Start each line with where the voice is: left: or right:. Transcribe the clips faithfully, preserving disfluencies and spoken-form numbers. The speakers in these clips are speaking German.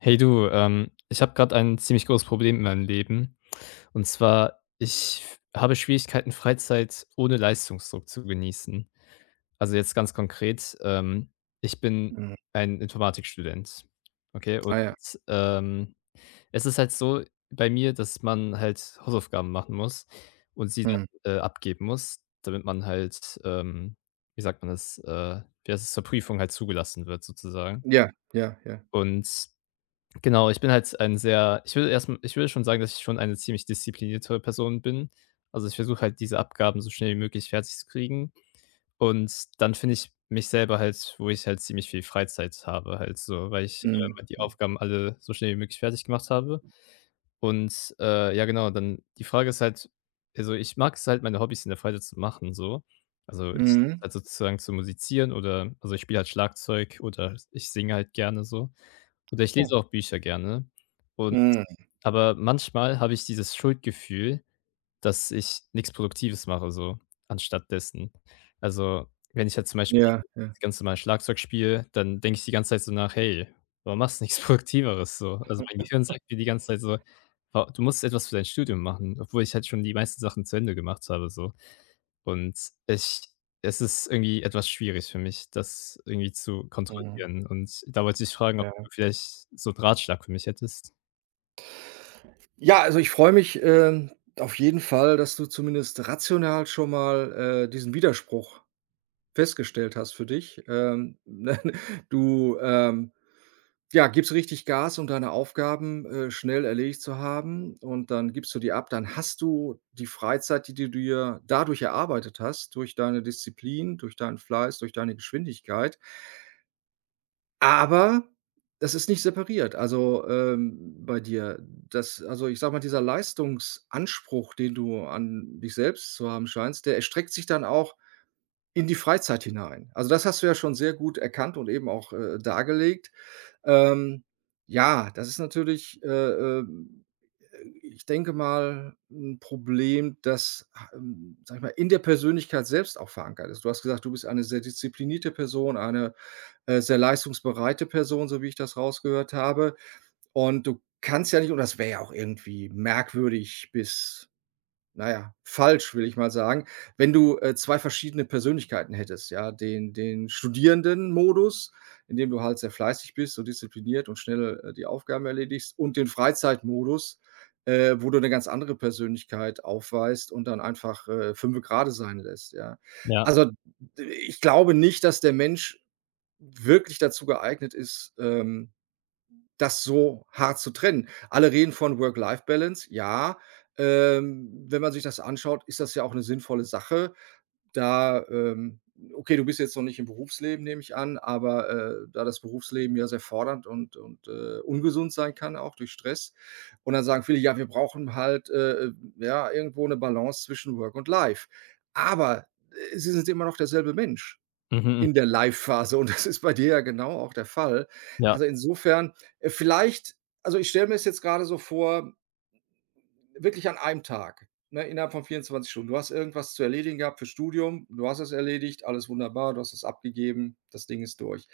left: Hey du, ähm, ich habe gerade ein ziemlich großes Problem in meinem Leben. Und zwar, ich f- habe Schwierigkeiten, Freizeit ohne Leistungsdruck zu genießen. Also jetzt ganz konkret, ähm, ich bin
right: Mhm.
left: ein Informatikstudent. Okay, und
right: Ah ja.
left: ähm, es ist halt so bei mir, dass man halt Hausaufgaben machen muss und sie
right: Mhm.
left: dann äh, abgeben muss, damit man halt, ähm, wie sagt man das, äh, wie heißt es, zur Prüfung halt zugelassen wird sozusagen.
right: Ja, ja, ja.
left: Und genau, ich bin halt ein sehr ich würde erstmal. Ich würde schon sagen, dass ich schon eine ziemlich disziplinierte Person bin. Also, ich versuche halt, diese Abgaben so schnell wie möglich fertig zu kriegen und dann finde ich mich selber halt, wo ich halt ziemlich viel Freizeit habe halt so, weil ich,
right: Mhm,
left: ähm, die
right: mhm.
left: Aufgaben alle so schnell wie möglich fertig gemacht habe und, äh, ja genau, dann die Frage ist halt, also, ich mag es halt, meine Hobbys in der Freizeit zu machen so. Also, ich
right: Mhm.
left: halt sozusagen zu musizieren oder, also, ich spiele halt Schlagzeug oder ich singe halt gerne so. Oder ich lese
right: Oh.
left: auch Bücher gerne, und
right: Mhm.
left: aber manchmal habe ich dieses Schuldgefühl, dass ich nix Produktives mache so anstatt dessen. Also, wenn ich jetzt zum Beispiel
right: Ja, ja.
left: das ganz normal Schlagzeug spiele, dann denke ich die ganze Zeit so nach: „Hey, warum machst du nix Produktiveres so?“ Also, mein Gehirn sagt mir die ganze Zeit so: „Wa du musst etwas für dein Studium machen“, obwohl ich halt schon die meisten Sachen zu Ende gemacht habe so. Und ich, es ist irgendwie etwas schwierig für mich, das irgendwie zu
right: Mhm.
left: kontrollieren. Und da wollte ich fragen, ob
right: Ja.
left: du vielleicht so Drahtschlag für mich hättest?
right: Ja, also ich freue mich, ähm, auf jeden Fall, dass du zumindest rational schon mal, äh, diesen Widerspruch festgestellt hast für dich. Ähm, du, ähm Ja, gibst richtig Gas, um deine Aufgaben, äh, schnell erledigt zu haben, und dann gibst du die ab. Dann hast du die Freizeit, die du dir dadurch erarbeitet hast, durch deine Disziplin, durch deinen Fleiß, durch deine Geschwindigkeit. Aber das ist nicht separiert, also, ähm, bei dir. Das Also, ich sage mal, dieser Leistungsanspruch, den du an dich selbst zu haben scheinst, der erstreckt sich dann auch in die Freizeit hinein. Also, das hast du ja schon sehr gut erkannt und eben auch, äh, dargelegt. Ähm, ja, das ist natürlich, äh, ähm, ich denke mal, ein Problem, das, ha ähm, sage ich mal, in der Persönlichkeit selbst auch verankert ist. Du hast gesagt, du bist eine sehr disziplinierte Person, eine, äh, sehr leistungsbereite Person, so wie ich das rausgehört habe. Und du kannst ja nicht, und das wäre ja auch irgendwie merkwürdig bis naja, falsch, will ich mal sagen. Wenn du, äh, zwei verschiedene Persönlichkeiten hättest, ja, den den Studierenden-Modus, in dem du halt sehr fleißig bist und diszipliniert und schnell, äh, die Aufgaben erledigst, und den Freizeitmodus, äh, wo du eine ganz andere Persönlichkeit aufweist und dann einfach, äh, fünfe grade sein lässt, ja.
left: Ja.
right: Also, d ich glaube nicht, dass der Mensch wirklich dazu geeignet ist, ähm das so hart zu trennen. Alle reden von Work-Life-Balance. Ja, ähm, wenn man sich das anschaut, ist das ja auch eine sinnvolle Sache. Da, ähm okay, du bist jetzt noch nicht im Berufsleben, nehme ich an, aber, äh, da das Berufsleben ja sehr fordernd und und, äh, ungesund sein kann, auch durch Stress. Und dann sagen viele: „Ja, wir brauchen halt, äh, äh, ja, irgendwo eine Balance zwischen Work und Life.“ Aber, äh, sie sind immer noch derselbe Mensch.
left: Mhm, mhm.
right: In der Live-Phase, und das ist bei dir ja genau auch der Fall.
left: Ja.
right: Also, insofern, äh, vielleicht also, ich stelle mir es jetzt grade so vor, wirklich an einem Tag, ne, innerhalb von vierundzwanzig Stunden. Du hast irgendwas zu erledigen gehabt für Studium, du hast es erledigt, alles wunderbar, du hast es abgegeben, das Ding ist durch.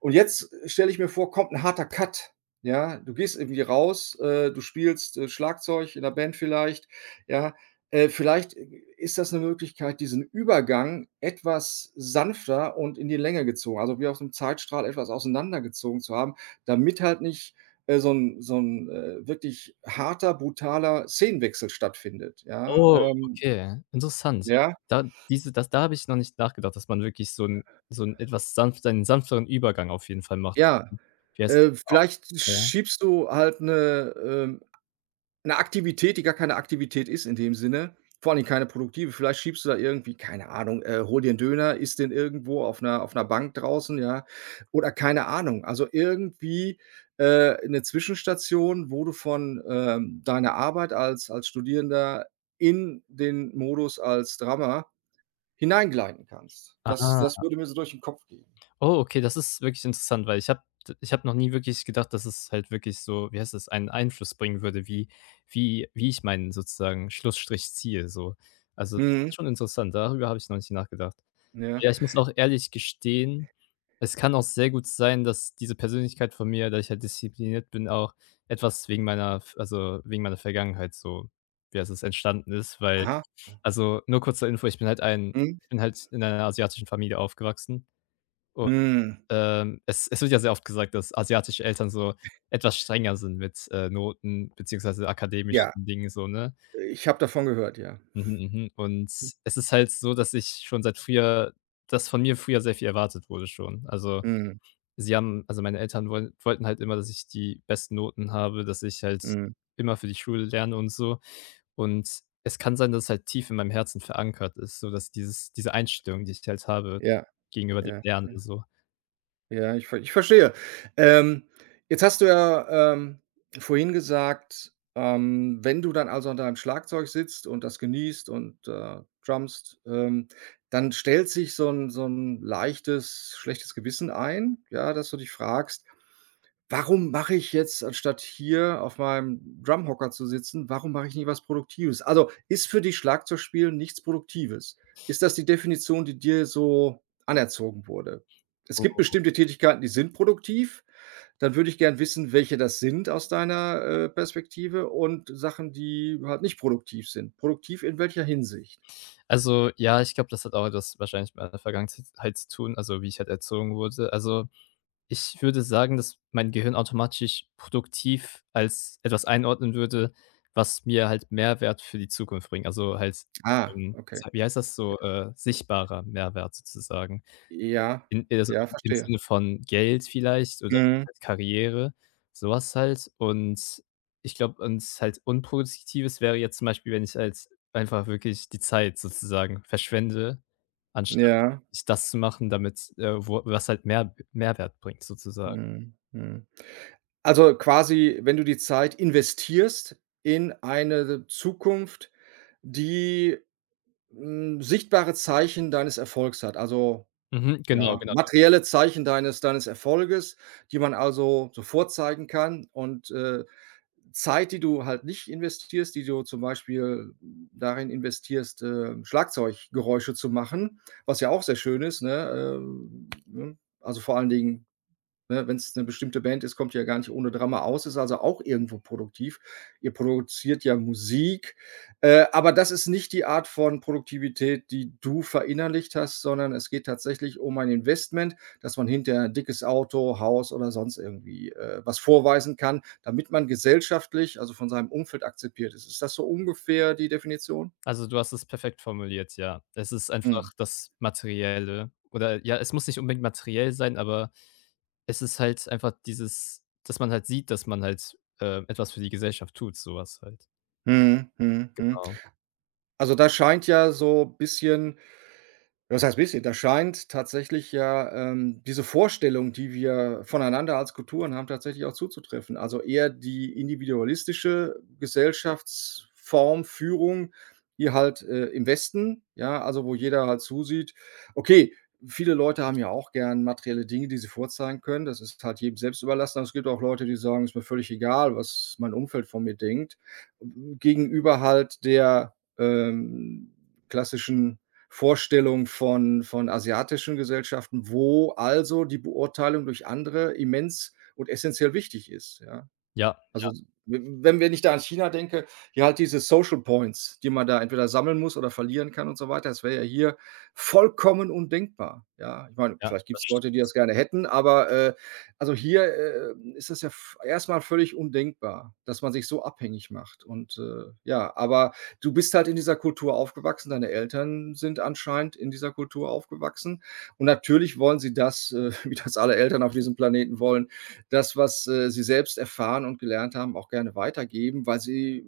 right: Und jetzt äh, stelle ich mir vor, kommt ein harter Cut, ja? Du gehst irgendwie raus, äh, du spielst, äh, Schlagzeug in der Band vielleicht, ja? Äh, vielleicht äh, ist das eine Möglichkeit, diesen Übergang etwas sanfter und in die Länge gezogen, also wie auf einem Zeitstrahl etwas auseinandergezogen zu haben, damit halt nicht äh, so 'n so 'n, äh, wirklich harter, brutaler Szenenwechsel stattfindet, ja,
left: Oh,
right: ähm,
left: okay, interessant.
right: ja,
left: Da diese das, da habe ich noch nicht nachgedacht, dass man wirklich so ein, so ein etwas sanft einen sanfteren Übergang auf jeden Fall macht.
right: ja.
left: Wie heißt
right: Äh, vielleicht
left: das? Ja?
right: schiebst du halt 'ne, ähm 'ne Aktivität, die gar keine Aktivität ist in dem Sinne, vor allen Dingen keine produktive. Vielleicht schiebst du da irgendwie, keine Ahnung, äh, hol dir 'n Döner, isst den irgendwo auf 'ner auf 'ner Bank draußen, ja, oder keine Ahnung. Also, irgendwie, äh, 'ne Zwischenstation, wo du von, ähm, deiner Arbeit als als Studierender in den Modus als Drummer hineingleiten kannst. Das das
left: Ah.
right: würde mir so durch den Kopf gehen.
left: Oh, okay, das ist wirklich interessant, weil ich habe ich habe noch nie wirklich gedacht, dass es halt wirklich so, wie heißt es, einen Einfluss bringen würde, wie wie wie ich meinen sozusagen Schlussstrich ziehe so. Also, das
right: Mhm.
left: ist schon interessant, darüber habe ich noch nicht nachgedacht.
right: Ja.
left: Ja, ich muss auch ehrlich gestehen, es kann auch sehr gut sein, dass diese Persönlichkeit von mir, da ich halt diszipliniert bin, auch etwas wegen meiner F also, wegen meiner Vergangenheit so, wie heißt es, entstanden ist, weil,
right: Aha.
left: also, nur kurz zur Info, ich bin halt ein
right: Mhm.
left: ich bin halt in einer asiatischen Familie aufgewachsen und
right: Mhm.
left: ähm, es es wird ja sehr oft gesagt, dass asiatische Eltern so etwas strenger sind mit, äh, Noten beziehungsweise akademischen
right: Ja,
left: Dingen so, ne?
right: ich habe davon gehört, ja.
left: Mhm, mhm. Und es ist halt so, dass ich schon seit früher, dass von mir früher sehr viel erwartet wurde schon. Also,
right: Mhm.
left: sie haben also, meine Eltern wollen wollten halt immer, dass ich die besten Noten habe, dass ich halt
right: Mhm.
left: immer für die Schule lerne und so. Und es kann sein, dass es halt tief in meinem Herzen verankert ist, so dass dieses diese Einstellung, die ich halt habe
right: Ja,
left: gegenüber dem
right: ja,
left: Lernen
right: ja.
left: so.
right: Ja, ich ver ich verstehe. Ähm, Jetzt hast du ja, ähm, vorhin gesagt, ähm, wenn du dann also an deinem Schlagzeug sitzt und das genießt und, äh, drummst, ähm, dann stellt sich so ein so ein leichtes schlechtes Gewissen ein, ja, dass du dich fragst: Warum mache ich jetzt, anstatt hier auf meinem Drumhocker zu sitzen, warum mache ich nicht was Produktives? Also, ist für dich Schlagzeugspielen nichts Produktives? Ist das die Definition, die dir so anerzogen wurde? Es gibt bestimmte Tätigkeiten, die sind produktiv. Dann würde ich gern wissen, welche das sind aus deiner, äh, Perspektive, und Sachen, die halt nicht produktiv sind. Produktiv in welcher Hinsicht?
left: Also, ja, ich glaube, das hat auch etwas wahrscheinlich mit meiner Vergangenheit zu tun, also, wie ich halt erzogen wurde. Also, ich würde sagen, dass mein Gehirn automatisch produktiv als etwas einordnen würde, was mir halt Mehrwert für die Zukunft bringt. Also, halt,
right: Ah,
left: ähm,
right: okay.
left: wie heißt das
right: Ja.
left: so, äh, sichtbarer Mehrwert sozusagen.
right: Ja,
left: In äh, also,
right: ja,
left: im
right: verstehe.
left: Sinne von Geld vielleicht oder
right: Mhm.
left: halt Karriere, sowas halt. Und ich glaube, und halt Unproduktives wäre jetzt zum Beispiel, wenn ich halt einfach wirklich die Zeit sozusagen verschwende, anstatt
right: Ja.
left: wirklich das zu machen, damit, äh, wo was halt mehr Mehrwert bringt sozusagen.
right: Mhm, mhm. Also, quasi, wenn du die Zeit investierst in eine Zukunft, die, hm, sichtbare Zeichen deines Erfolgs hat. Also,
left: Mhm, genau,
right: ja,
left: genau.
right: materielle Zeichen deines deines Erfolges, die man also sofort zeigen kann, und, äh, Zeit, die du halt nicht investierst, die du zum Beispiel darin investierst, ähm, Schlagzeuggeräusche zu machen, was ja auch sehr schön ist, ne? Ähm, ne? Also, vor allen Dingen, ne, wenn es eine bestimmte Band ist, kommt ihr ja gar nicht ohne Drama aus, ist also auch irgendwo produktiv. Ihr produziert ja Musik, äh, aber das ist nicht die Art von Produktivität, die du verinnerlicht hast, sondern es geht tatsächlich um ein Investment, dass man hinterher ein dickes Auto, Haus oder sonst irgendwie, äh, was vorweisen kann, damit man gesellschaftlich, also von seinem Umfeld akzeptiert ist. Ist das so ungefähr die Definition?
left: Also, du hast es perfekt formuliert, ja. Es ist einfach
right: Mhm.
left: das Materielle oder ja, es muss nicht unbedingt materiell sein, aber es ist halt einfach dieses, dass man halt sieht, dass man halt, äh, etwas für die Gesellschaft tut, sowas halt.
right: Mhm, mhm, mhm.
left: Genau.
right: Also, da scheint ja so ein bisschen Das heißt bisschen? Da scheint tatsächlich ja, ähm, diese Vorstellung, die wir voneinander als Kulturen haben, tatsächlich auch zuzutreffen. Also eher die individualistische Gesellschaftsform, Führung, hier halt, äh, im Westen, ja, also wo jeder halt zusieht. Okay, viele Leute haben ja auch gern materielle Dinge, die sie vorzeigen können. Das ist halt jedem selbst überlassen, aber es gibt auch Leute, die sagen: „Ist mir völlig egal, was mein Umfeld von mir denkt.“ Gegenüber halt der, ähm, klassischen Vorstellung von von asiatischen Gesellschaften, wo also die Beurteilung durch andere immens und essentiell wichtig ist, ja.
left: Ja,
right: Also, we wenn wenn ich da an China denke, ja, halt diese Social Points, die man da entweder sammeln muss oder verlieren kann und so weiter, das wäre ja hier vollkommen undenkbar. Ja, ich meine,
left: ja,
right: vielleicht
left: das
right: gibt es
left: stimmt.
right: Leute, die das gerne hätten, aber, äh, also, hier, äh, ist das ja v erst völlig undenkbar, dass man sich so abhängig macht und, äh, ja, aber du bist halt in dieser Kultur aufgewachsen, deine Eltern sind anscheinend in dieser Kultur aufgewachsen, und natürlich wollen sie das, äh, wie das alle Eltern auf diesem Planeten wollen, das, was, äh, sie selbst erfahren und gelernt haben, auch gerne weitergeben, weil sie,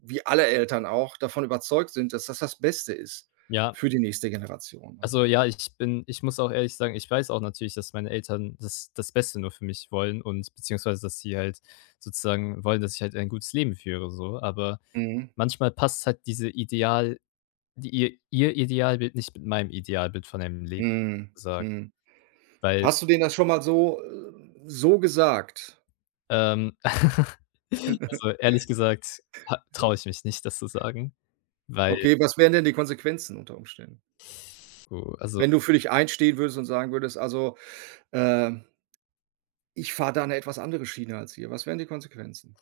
right: wie alle Eltern auch, davon überzeugt sind, dass das das Beste ist
left: Ja,
right: für die nächste Generation, ne?
left: also, ja, ich bin ich muss auch ehrlich sagen, ich weiß auch natürlich, dass meine Eltern das das Beste nur für mich wollen und beziehungsweise, dass sie halt sozusagen wollen, dass ich halt ein gutes Leben führe so, aber
right: Mhm.
left: manchmal passt halt diese Ideal, die ihr ihr Idealbild nicht mit meinem Idealbild von einem Leben
right: Mhm.
left: gesagt,
right: Mhm.
left: weil,
right: Hast du denen das schon mal so äh, so gesagt?
left: ähm also, ehrlich gesagt traue ich mich nicht, das zu sagen. Weil
right: Okay, was wären denn die Konsequenzen unter Umständen?
left: oh, also,
right: Wenn du für dich einstehen würdest und sagen würdest: „Also, ähm, ich fahre da eine etwas andere Schiene als ihr.“ Was wären die Konsequenzen?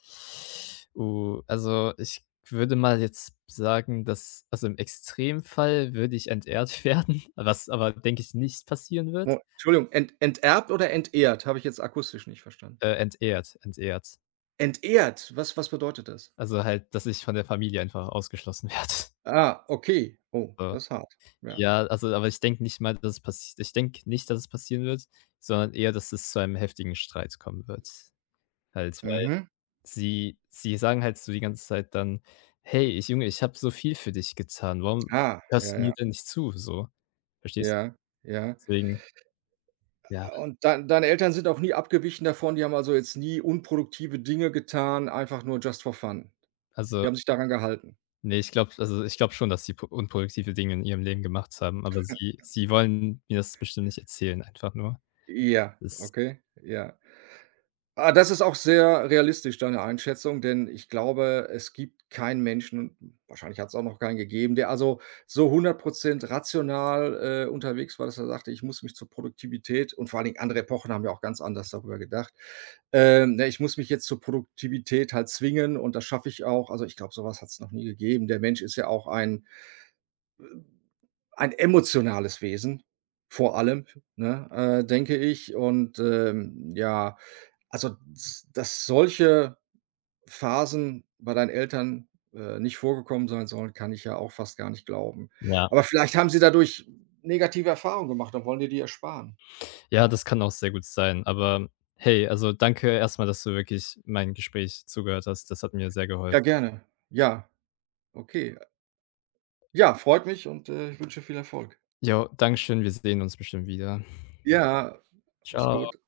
left: oh, also, ich würde mal jetzt sagen, dass, also, im Extremfall würde ich entehrt werden, was aber, denke ich, nicht passieren wird.
right: Wo Entschuldigung, ent enterbt oder entehrt? Habe ich jetzt akustisch nicht verstanden.
left: Äh, entehrt, entehrt.
right: Entehrt? Was was bedeutet das?
left: Also, halt, dass ich von der Familie einfach ausgeschlossen werde.
right: Ah, okay. Oh,
left: So.
right: das ist hart. Ja.
left: Ja, also, aber ich denke nicht mal, dass es passiert. Ich denke nicht, dass es passieren wird, sondern eher, dass es zu einem heftigen Streit kommen wird. Halt
right: Mhm.
left: Sie sie sagen halt so die ganze Zeit dann: „Hey, ich Junge, ich habe so viel für dich getan. Warum
right: Ah,
left: hörst
right: ja,
left: du mir
right: ja.
left: denn nicht zu?“ So, verstehst du?
right: Ja, ja.
left: Deswegen, ja,
right: Und dei deine Eltern sind auch nie abgewichen davon, die haben also jetzt nie unproduktive Dinge getan, einfach nur just for fun.
left: also,
right: Die haben sich daran gehalten.
left: ne, ich glaube, also, ich glaube schon, dass sie po unproduktive Dinge in ihrem Leben gemacht haben, aber sie sie wollen mir das bestimmt nicht erzählen einfach nur.
right: Ja,
left: Das
right: okay, ja. Ah, das ist auch sehr realistisch, deine Einschätzung, denn ich glaube, es gibt keinen Menschen, und wahrscheinlich hat es auch noch keinen gegeben, der also so hundert Prozent rational, äh, unterwegs war, dass er sagte: „Ich muss mich zur Produktivität“, und vor allen Dingen andere Epochen haben ja auch ganz anders darüber gedacht. Ähm, ne: „Ich muss mich jetzt zur Produktivität halt zwingen, und das schaffe ich auch.“ Also, ich glaube, sowas hat es noch nie gegeben. Der Mensch ist ja auch ein ein emotionales Wesen, vor allem, ne, äh, denke ich. Und, ähm, ja, also, s dass solche Phasen bei deinen Eltern, äh, nicht vorgekommen sein sollen, kann ich ja auch fast gar nicht glauben.
left: ja.
right: Aber vielleicht haben sie dadurch negative Erfahrungen gemacht und wollen dir die ersparen.
left: Ja, das kann auch sehr gut sein, aber hey, also, danke erstmal, dass du wirklich mein Gespräch zugehört hast. Das hat mir sehr geholfen.
right: Ja, gerne. Ja, okay. Ja, freut mich, und, äh, ich wünsche viel Erfolg.
left: Jo, danke schön. Wir sehen uns bestimmt wieder.
right: Ja, mach's
left: Ciao.
right: gut.